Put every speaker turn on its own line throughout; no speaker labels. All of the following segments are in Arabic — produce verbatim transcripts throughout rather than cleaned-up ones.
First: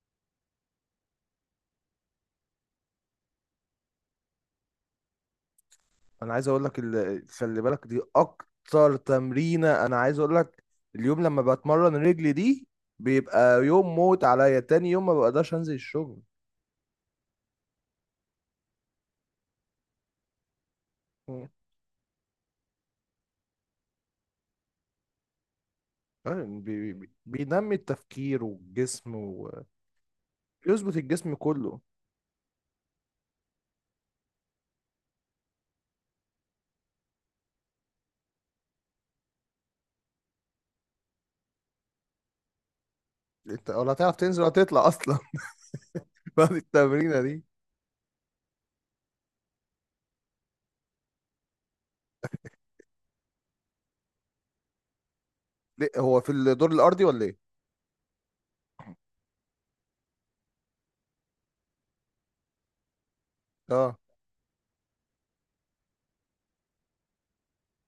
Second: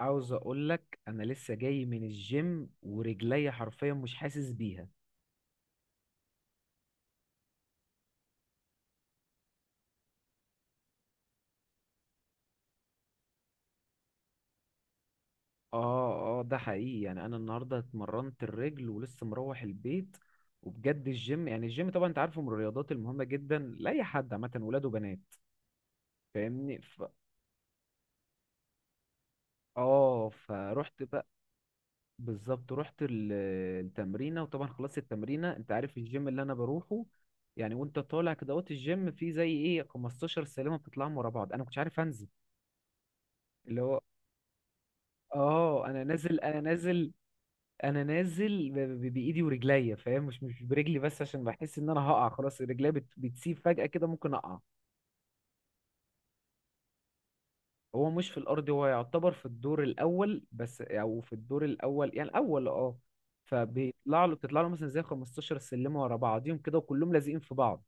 عاوز اقول لك انا لسه جاي من الجيم ورجلي حرفيا مش حاسس بيها.
انا عايز اقول لك ال- خلي بالك دي اكتر تمرينه. انا عايز اقول لك اليوم لما بتمرن رجلي دي بيبقى يوم موت عليا. تاني يوم ما بقدرش انزل الشغل.
اه اه، ده حقيقي، يعني انا النهارده اتمرنت الرجل ولسه مروح البيت. وبجد الجيم،
مم.
يعني الجيم طبعا انت عارفه من الرياضات المهمه جدا لاي حد، عامه ولاد وبنات،
آه،
فاهمني.
بي-
ف...
بي- بينمي التفكير والجسم،
اه
ويظبط
فروحت بقى.
الجسم كله.
بالظبط، رحت ال- التمرينه، وطبعا خلصت التمرينه. انت عارف الجيم اللي انا بروحه، يعني وانت طالع كده وقت الجيم فيه زي ايه خمستاشر سلمه بتطلعهم ورا بعض، انا ما كنتش عارف انزل.
انت
اللي
ولا
هو
هتعرف تنزل ولا تطلع اصلا.
اه، انا نازل،
بعد
انا نازل
التمرينه دي.
انا نازل ب- ب- بايدي ورجليا، فاهم؟ مش مش برجلي بس، عشان بحس ان انا هقع خلاص. رجليا بت... بتسيب فجأة كده، ممكن اقع.
ليه؟ هو في الدور الارضي ولا ايه؟
هو مش في الارض، هو يعتبر في الدور الاول بس، او في الدور الاول، يعني الاول اه.
اه،
فبيطلع له، بتطلع له مثلا زي خمستاشر سلمة ورا بعضيهم كده وكلهم لازقين في بعض.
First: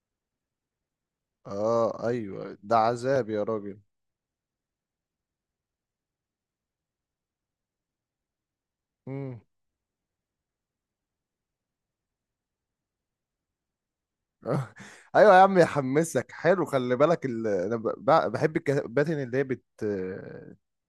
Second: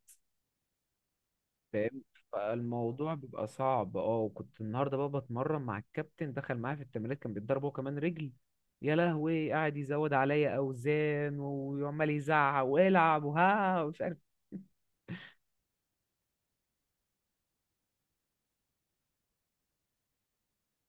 فاهم؟
اه، ايوه، ده
فالموضوع
عذاب يا
بيبقى
راجل.
صعب اه. وكنت النهارده بقى بتمرن مع الكابتن، دخل معايا في التمرين، كان بيتضرب هو كمان رجل. يا
مم.
لهوي، قاعد يزود عليا اوزان وعمال يزعق والعب وها ومش عارف.
آه. ايوه يا عم، يحمسك، حلو. خلي بالك ال... انا ب... ب- بحب الكباتن اللي هي بت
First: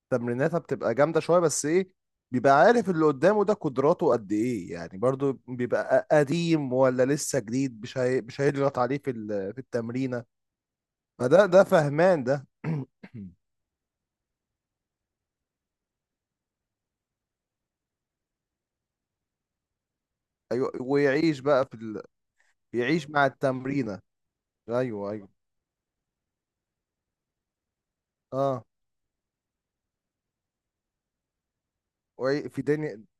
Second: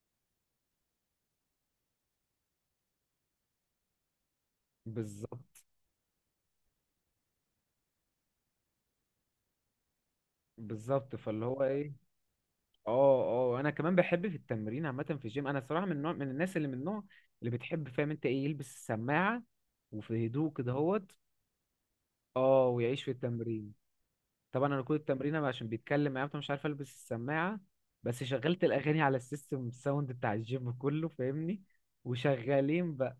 تمريناتها بتبقى جامده شويه، بس ايه؟ بيبقى عارف اللي قدامه ده قدراته قد ايه. يعني برضو
بالظبط.
بيبقى قديم ولا لسه جديد، مش هي... مش هيضغط عليه في ال... في التمرينه.
بالظبط، فاللي
فده
هو
ده
ايه.
فهمان ده.
اه اه، انا كمان بحب في التمرين عامه في الجيم. انا صراحه من نوع من الناس، اللي من النوع اللي بتحب، فاهم انت ايه، يلبس السماعه وفي هدوء
ايوه،
كده هوت.
ويعيش بقى في ال...
اه، ويعيش
يعيش
في
مع
التمرين.
التمرينه.
طبعا انا كل
ايوه ايوه.
التمرين أنا عشان بيتكلم معايا فمش عارف البس السماعه، بس شغلت
اه،
الاغاني على السيستم الساوند بتاع الجيم كله، فاهمني،
وي... في
وشغالين
دنيا،
بقى.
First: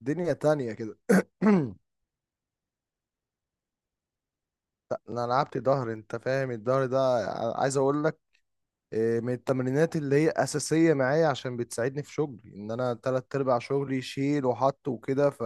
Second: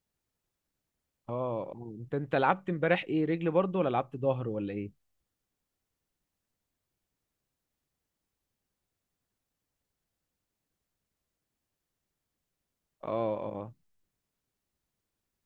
دنيا تانية كده.
اه. آه. انت انت لعبت امبارح ايه، رجل برضو ولا لعبت ظهر ولا ايه؟
لا، انا لعبت ظهر. انت فاهم الظهر ده؟ ع- عايز اقول لك، إيه، من التمرينات اللي هي اساسيه معايا، عشان بتساعدني في شغلي، ان انا
اه
تلات ارباع
اه،
شغلي شيل وحط وكده. ف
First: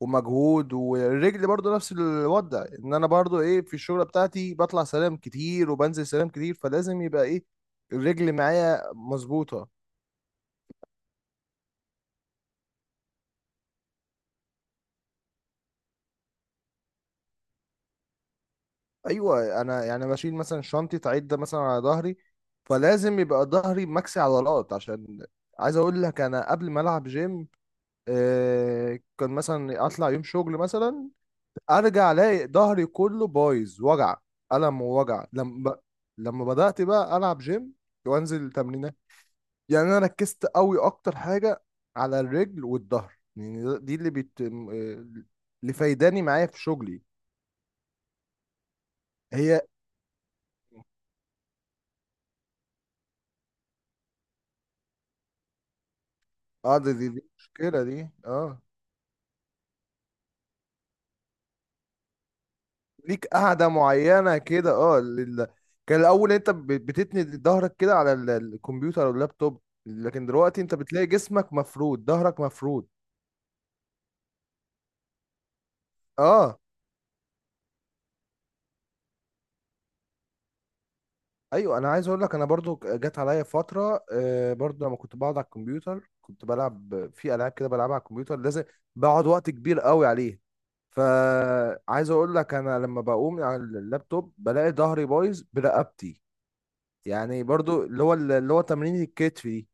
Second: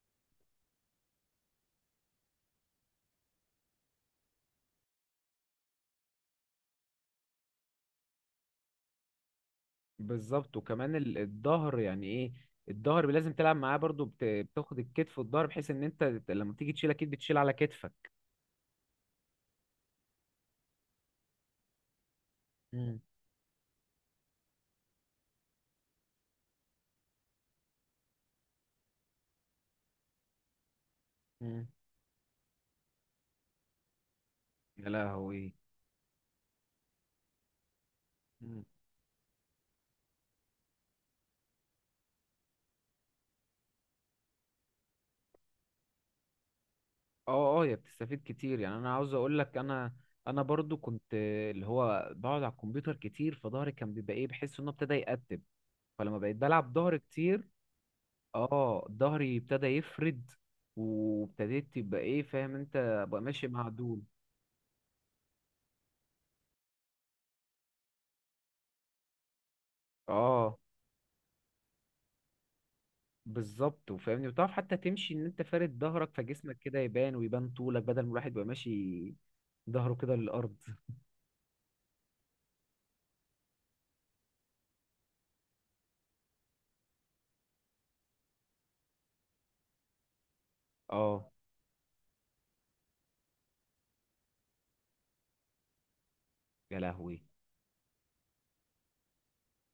ومجهود. والرجل برضو نفس الوضع، ان انا برضو ايه في الشغله بتاعتي بطلع سلام كتير وبنزل سلام كتير، فلازم يبقى ايه الرجل معايا مظبوطه.
بالظبط. وكمان ال- الظهر، يعني ايه، الظهر لازم تلعب معاه برضو. بت... بتاخد الكتف والظهر بحيث ان انت لما تيجي تشيل اكيد بتشيل على كتفك.
ايوه، انا يعني بشيل مثلا شنطه عده مثلا على ظهري،
امم.
فلازم يبقى ظهري مكسي عضلات، عشان عايز اقول لك انا قبل ما العب جيم، آه، كان مثلا اطلع يوم شغل مثلا،
امم.
ارجع الاقي ظهري كله بايظ، وجع، الم
يا
ووجع.
لهوي.
لما لما بدات بقى العب جيم وانزل تمرينات، يعني انا ركزت قوي اكتر حاجه على الرجل والظهر، يعني ده- دي اللي بت آه، اللي فايداني معايا في شغلي.
اه اه، هي بتستفيد كتير. يعني انا عاوز اقول لك،
هي.
انا انا برضو كنت اللي هو بقعد على الكمبيوتر كتير، فظهري كان بيبقى ايه، بحس انه ابتدى يقتب. فلما بقيت بلعب
اه دي,
ظهر
دي, دي
كتير،
مشكله دي، اه.
اه ظهري ابتدى يفرد، وابتديت تبقى ايه، فاهم انت، بقى
ليك
ماشي
قاعدة
معدول.
معينة كده، اه، لل... كان الأول أنت ب- بتتني ظهرك كده على ال- الكمبيوتر أو اللابتوب، لكن
اه
دلوقتي أنت بتلاقي جسمك مفرود، ظهرك مفرود.
بالظبط. وفاهمني، وتعرف حتى تمشي ان انت فارد ظهرك، فجسمك
اه،
كده يبان ويبان طولك، بدل ما الواحد يبقى ماشي ظهره كده للارض.
ايوه، انا عايز اقول لك، انا برضو جت عليا فتره، آه برضو لما كنت بقعد على الكمبيوتر كنت بلعب في العاب كده بلعبها على الكمبيوتر، لازم بقعد وقت كبير قوي عليه.
اه.
فعايز اقول لك انا لما بقوم من على اللابتوب بلاقي ظهري بايظ برقبتي،
يا لهوي.
يعني برضو اللي هو اللي هو تمرين الكتف دي.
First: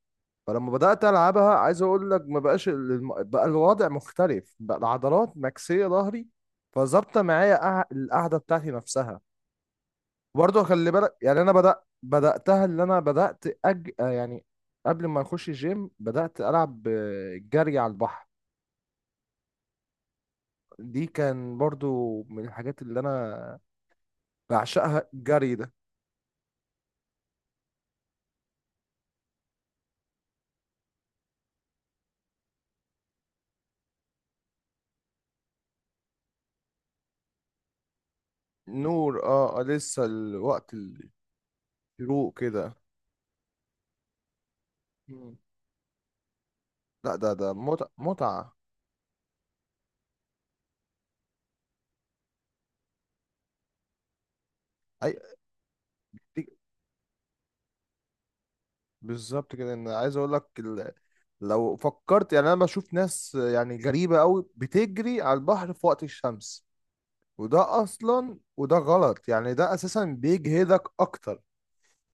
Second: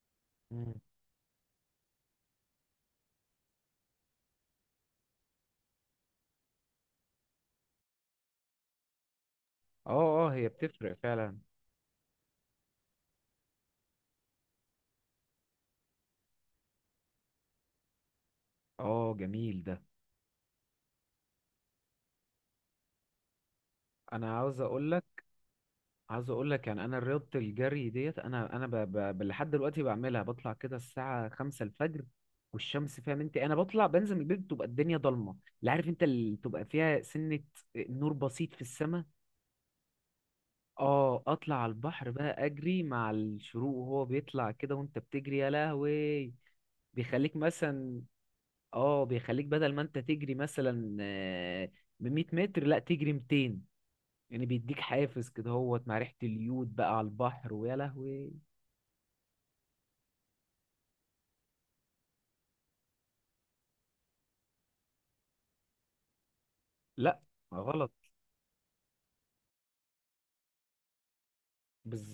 فلما
مم.
بدأت ألعبها، عايز أقول لك ما بقاش، ال- الم- بقى الوضع مختلف، بقى العضلات مكسية ظهري، فظابطة معايا قع- القعدة بتاعتي نفسها.
اه اه، هي
برضه خلي
بتفرق
بالك
فعلا.
يعني، أنا بدأ بدأتها اللي أنا بدأت أج... آه يعني قبل ما أخش الجيم، بدأت ألعب، آه، جري على البحر.
اه جميل ده.
دي كان برضو من الحاجات اللي أنا
انا عاوز اقول
بعشقها،
لك،
الجري ده.
عاوز اقول لك يعني انا رياضه الجري ديت، انا انا ب... ب... ب- لحد دلوقتي بعملها، بطلع كده الساعه خمسة الفجر والشمس، فاهم انت، انا بطلع بنزل من البيت بتبقى الدنيا ضلمه، لا عارف انت اللي تبقى فيها سنه، نور بسيط في السماء.
نور، اه، آه، لسه الوقت
اه. اطلع على البحر
الشروق
بقى،
كده.
اجري مع الشروق وهو بيطلع كده، وانت بتجري
مم.
يا لهوي.
لا، ده
بيخليك
ده متعة
مثلا،
متعة.
اه، بيخليك بدل ما انت تجري مثلا آه، ب مية متر لا تجري ميتين. يعني بيديك
أي.
حافز كده هوت، مع ريحة اليود بقى على البحر، ويا لهوي.
بالظبط كده. ان عايز اقول لك ال... لو فكرت، يعني انا بشوف ناس يعني غريبه قوي بتجري على البحر في وقت الشمس،
لا
وده
غلط.
اصلا وده غلط، يعني ده اساسا بيجهدك اكتر.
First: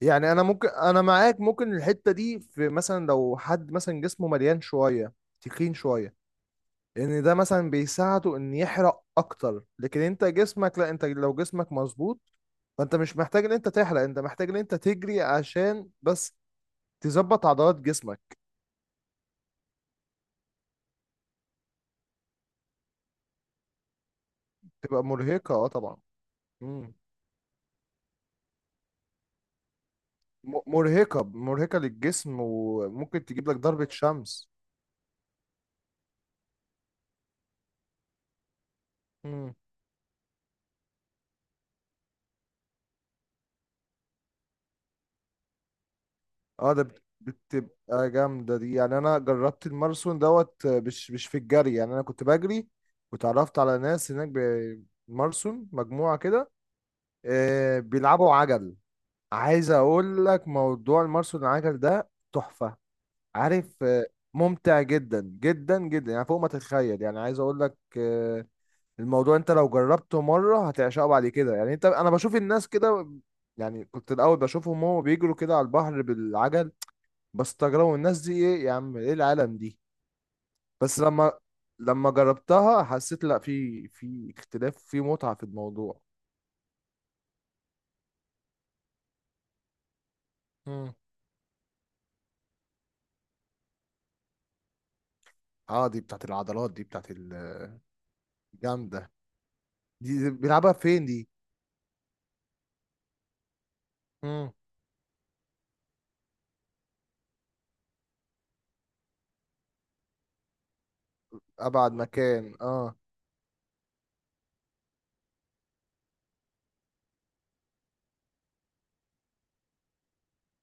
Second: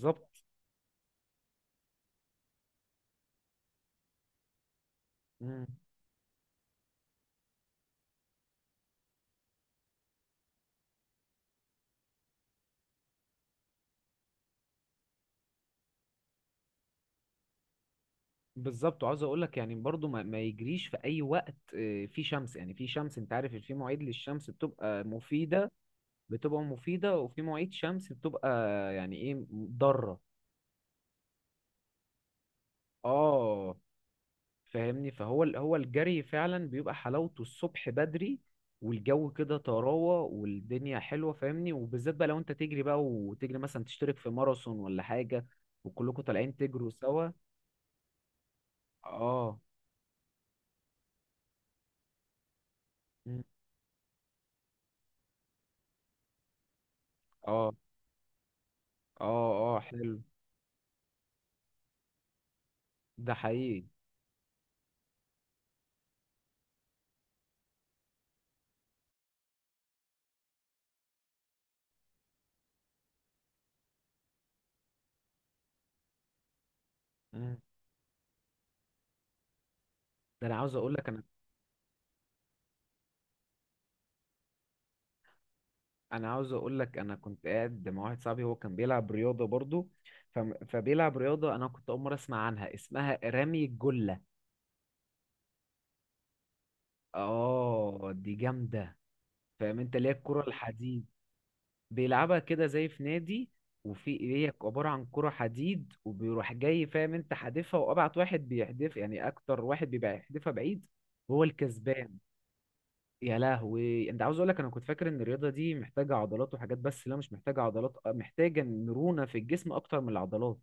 يعني انا ممكن، انا معاك، ممكن الحته دي، في مثلا لو حد مثلا جسمه مليان شويه،
مم.
تخين شويه، ان ده مثلا بيساعده ان يحرق اكتر، لكن انت جسمك لا، انت لو جسمك مظبوط فانت مش محتاج ان انت تحرق، انت محتاج ان انت تجري عشان بس تظبط عضلات جسمك.
بالظبط. وعاوز اقول لك، يعني برضو ما, ما يجريش في اي وقت. آه، في شمس، يعني في شمس انت عارف، في مواعيد للشمس بتبقى
تبقى مرهقة، اه،
مفيدة،
طبعا.
بتبقى
مم.
مفيدة، وفي مواعيد شمس بتبقى يعني ايه، ضارة.
م- مرهقة مرهقة للجسم، وممكن تجيب لك
اه.
ضربة شمس.
فاهمني. فهو ال- هو الجري فعلا بيبقى حلاوته الصبح بدري، والجو
مم.
كده طراوة والدنيا حلوة، فاهمني. وبالذات بقى لو انت تجري بقى وتجري مثلا تشترك في ماراثون ولا حاجة، وكلكم طالعين
اه، ده
تجروا
بت-
سوا.
بتبقى جامدة دي. يعني انا
اه.
جربت الماراثون دوت، آه، مش مش في الجري، يعني انا كنت بجري
مم.
وتعرفت على ناس هناك بمارسون مجموعة كده،
اه
آه، بيلعبوا عجل.
اه
عايز
اه، حلو.
اقول لك موضوع الماراثون العجل ده تحفة.
ده
عارف،
حقيقي.
آه، ممتع جدا جدا جدا، يعني فوق ما تتخيل. يعني عايز اقول لك، آه، الموضوع انت لو جربته مرة هتعشقه بعد كده. يعني انت انا بشوف الناس كده، يعني كنت الاول بشوفهم هو بيجروا كده على البحر بالعجل،
مم.
بستغربوا الناس دي ايه يا عم، ايه العالم دي؟
ده انا عاوز اقول
بس
لك، انا
لما لما جربتها حسيت لا، في في اختلاف، في متعة في الموضوع.
انا عاوز اقول لك انا كنت قاعد مع واحد صاحبي، هو كان بيلعب رياضة برضو. ف...
امم.
فبيلعب رياضة، انا كنت اول مرة اسمع عنها، اسمها رمي الجلة.
اه، دي بتاعت العضلات دي، بتاعت
اه دي جامدة،
الجامدة.
فاهم انت، اللي هي
دي دي
الكرة
بيلعبها
الحديد.
فين دي؟
بيلعبها كده زي في نادي، وفي هي
امم.
عبارة عن كرة حديد، وبيروح جاي، فاهم انت، حادفها وابعت واحد بيحدف، يعني اكتر واحد بيبقى يحدفها بعيد هو
ابعد
الكسبان.
مكان، اه.
يا لهوي. انت عاوز اقول لك، انا كنت فاكر ان الرياضة دي محتاجة عضلات وحاجات، بس لا مش محتاجة عضلات اه، محتاجة مرونة في الجسم اكتر من العضلات.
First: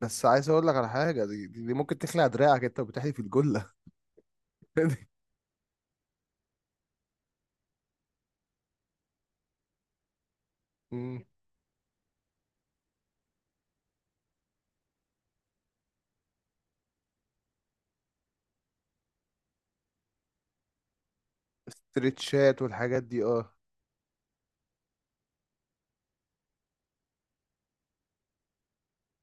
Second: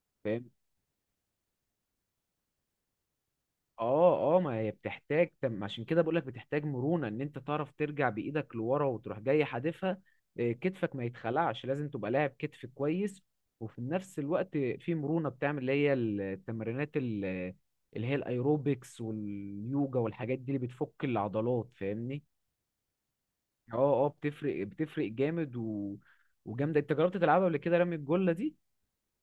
بس عايز اقول لك على حاجة، دي, دي, دي ممكن تخلع دراعك انت وبتحدي في الجلة.
اه اه، ما هي بتحتاج تم، عشان كده بقولك بتحتاج مرونة ان انت تعرف ترجع بايدك لورا وتروح جاي حادفها. آه، كتفك ما
امم.
يتخلعش، لازم تبقى لاعب كتف كويس. وفي نفس الوقت في مرونة بتعمل اللي هي التمرينات ال- اللي هي الايروبكس واليوجا والحاجات دي اللي بتفك العضلات، فاهمني.
استرتشات والحاجات دي، اه.
اه. اه بتفرق، بتفرق جامد و... وجامدة. انت جربت تلعبها قبل كده رمي الجلة دي؟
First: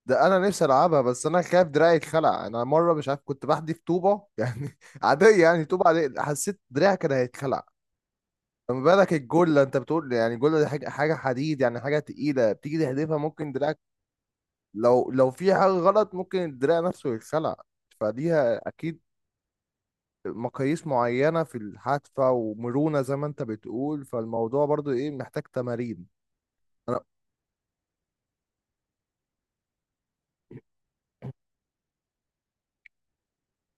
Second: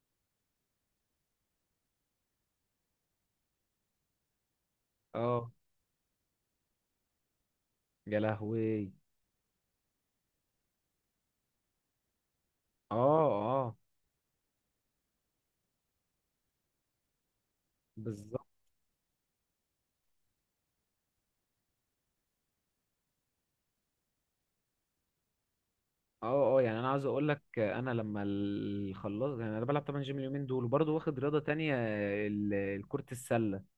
ده انا نفسي العبها، بس انا خايف دراعي اتخلع. انا مره مش عارف كنت بحدف طوبه يعني عاديه،
اه.
يعني طوبه عاديه حسيت دراعي كان هيتخلع،
يا
فما
لهوي.
بالك الجله. انت بتقول يعني الجله دي حاجه حاجه حديد، يعني حاجه تقيله، بتيجي تحدفها
اه
ممكن
اه،
دراعك، لو لو في حاجه غلط ممكن الدراع نفسه يتخلع.
بالظبط.
فليها اكيد مقاييس معينه في الحادفه ومرونه زي ما انت بتقول، فالموضوع برضو ايه محتاج تمارين.
اه اه، يعني انا
انا
عاوز اقول لك، انا لما ال- خلصت، يعني انا بلعب طبعا جيم اليومين دول وبرضه واخد رياضه تانية، ال- كرة السله.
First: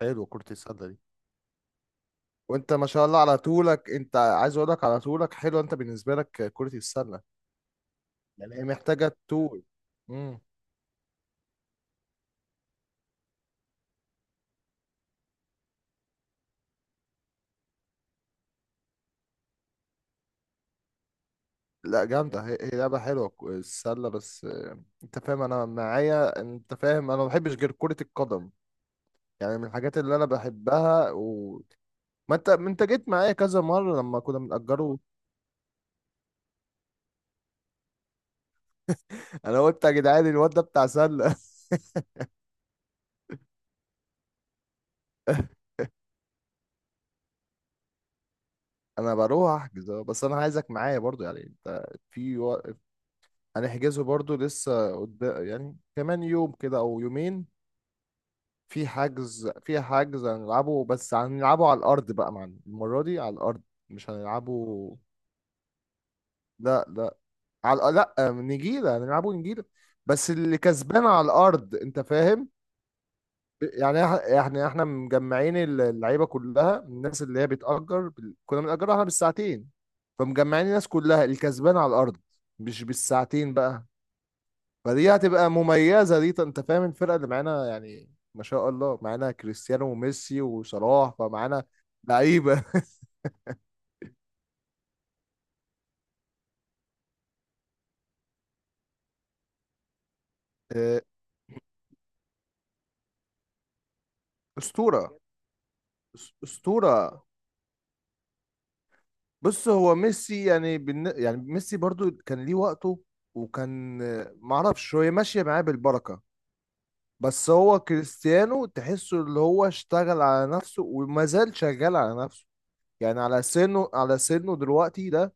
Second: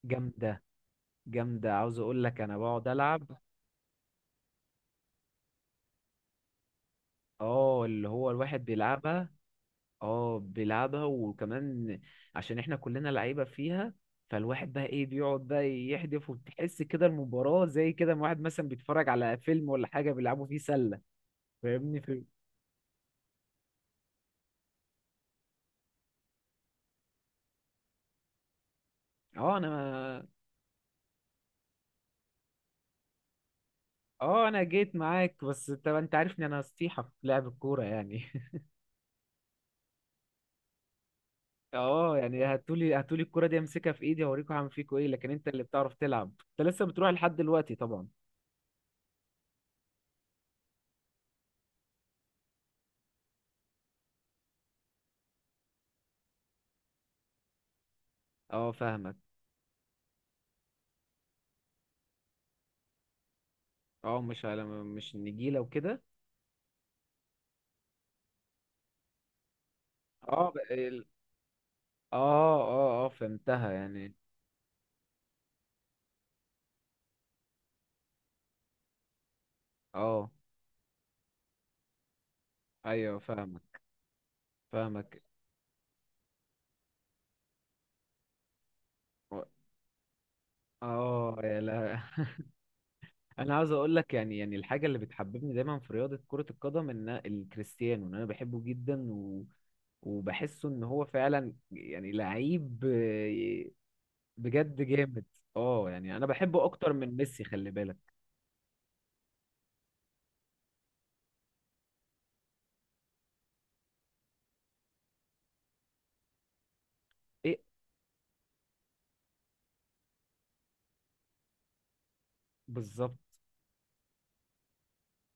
حلو كرة
جامده،
السله دي.
جامده. عاوز اقول لك، انا
وانت ما
بقعد
شاء الله
العب.
على طولك، انت عايز اقول لك على طولك، حلو انت بالنسبه لك كره السله،
اه اللي هو
لان
الواحد
هي محتاجه
بيلعبها.
طول. امم.
اه بيلعبها، وكمان عشان احنا كلنا لعيبه فيها. فالواحد بقى ايه، بيقعد بقى يحدف، وبتحس كده المباراه زي كده، ما واحد مثلا بيتفرج على فيلم ولا حاجه، بيلعبوا فيه سله، فاهمني
لا
في.
جامده، هي, هي لعبه حلوه ك- السله، بس آه، انت فاهم انا معايا، انت فاهم انا ما بحبش غير كره القدم،
اه.
يعني من
انا
الحاجات اللي انا بحبها. و ما انت ما انت جيت معايا كذا مره لما كنا
اه، انا جيت
بنأجره.
معاك، بس انت انت عارفني، انا نصيحة في لعب الكورة يعني
انا قلت يا جدعان الواد ده بتاع سله.
اه يعني، هاتولي هاتولي الكورة دي، امسكها في ايدي اوريكم هعمل فيكوا ايه. لكن انت اللي بتعرف تلعب. انت لسه بتروح لحد دلوقتي طبعا.
انا بروح احجز، اه، بس انا عايزك معايا برضو، يعني انت في و... هنحجزه برضو لسه قدام، يعني كمان يوم كده او يومين.
اه
في
فاهمك.
حجز في حجز هنلعبه، بس هنلعبه على الأرض بقى معنا المرة دي، على الأرض مش
اه، مش على،
هنلعبه.
مش نجيلة وكده.
لا، لا، على الأ- لا نجيلة، هنلعبه نجيلة، بس
اه ب-
اللي
ال-
كسبان على الأرض، أنت فاهم.
اه اه اه، فهمتها
يعني
يعني.
إح- يعني احنا مجمعين اللعيبة كلها، الناس اللي هي بتأجر بال- كنا بنأجرها احنا بالساعتين،
اه
فمجمعين الناس كلها الكسبان على الأرض، مش
ايوه
بالساعتين
فاهمك،
بقى. فدي
فاهمك.
هتبقى مميزة دي، انت فاهم الفرقة اللي معانا، يعني ما شاء الله معانا كريستيانو وميسي وصلاح،
اه يا
فمعانا
لا.
لعيبة.
انا عاوز اقول لك، يعني يعني الحاجه اللي بتحببني دايما في رياضه كره القدم، ان الكريستيانو، ان انا بحبه جدا وبحسه ان
آه،
هو فعلا يعني لعيب، آه، بجد
أسطورة.
جامد. اه يعني انا
أس-
بحبه اكتر من
أسطورة.
ميسي خلي بالك.
بص، هو ميسي يعني بالن... يعني ميسي برضو كان ليه وقته، وكان آه، معرفش هو ماشية معاه بالبركة، بس
ايه
هو كريستيانو تحسه اللي هو اشتغل على نفسه وما زال شغال على نفسه،
بالظبط.
يعني على سنه، على سنه دلوقتي ده،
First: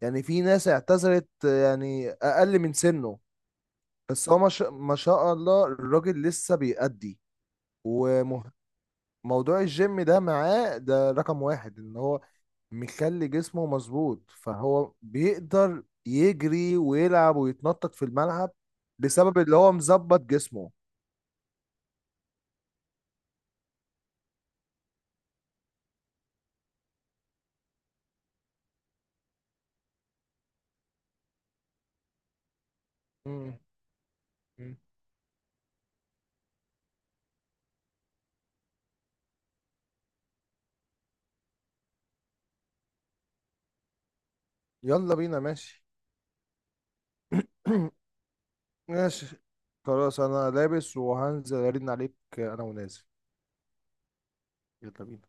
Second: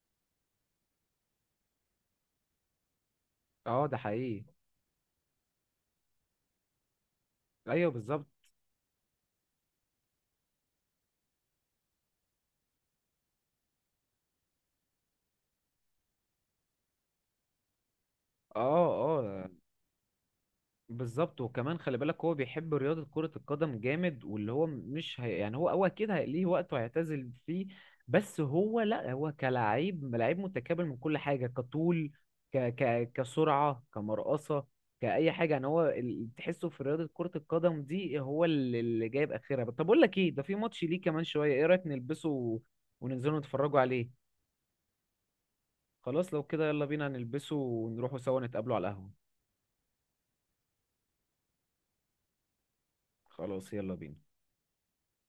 يعني في ناس اعتزلت، آه، يعني أقل من سنه،
اه ده
بس هو
حقيقي.
ما شاء، ما شاء الله، الراجل لسه بيأدي.
ايوه بالظبط.
وموضوع الجيم ده معاه ده رقم واحد، ان هو مخلي جسمه مظبوط، فهو بيقدر يجري ويلعب ويتنطط في الملعب،
اه
بسبب
اه
اللي هو مظبط جسمه.
بالظبط. وكمان خلي بالك، هو بيحب رياضة كرة القدم جامد، واللي هو مش هي يعني، هو هو أكيد هي- ليه وقت هيعتزل فيه. بس هو لا، هو كلاعب لعيب متكامل من كل حاجة، كطول، ك ك
مم.
كسرعة، كمرقصة،
مم.
كأي حاجة. يعني هو ال- تحسه في رياضة كرة القدم دي هو اللي، اللي جايب آخرها. طب أقول لك إيه، ده في ماتش ليه كمان شوية، إيه رأيك نلبسه و- وننزلوا نتفرجوا عليه.
يلا بينا، ماشي.
خلاص لو كده، يلا بينا نلبسه ونروحوا سوا، نتقابلوا على القهوة.
ماشي، خلاص انا لابس، وهنزل ارن عليك، انا ونازل.
خلاص يلا بينا.
يلا بينا.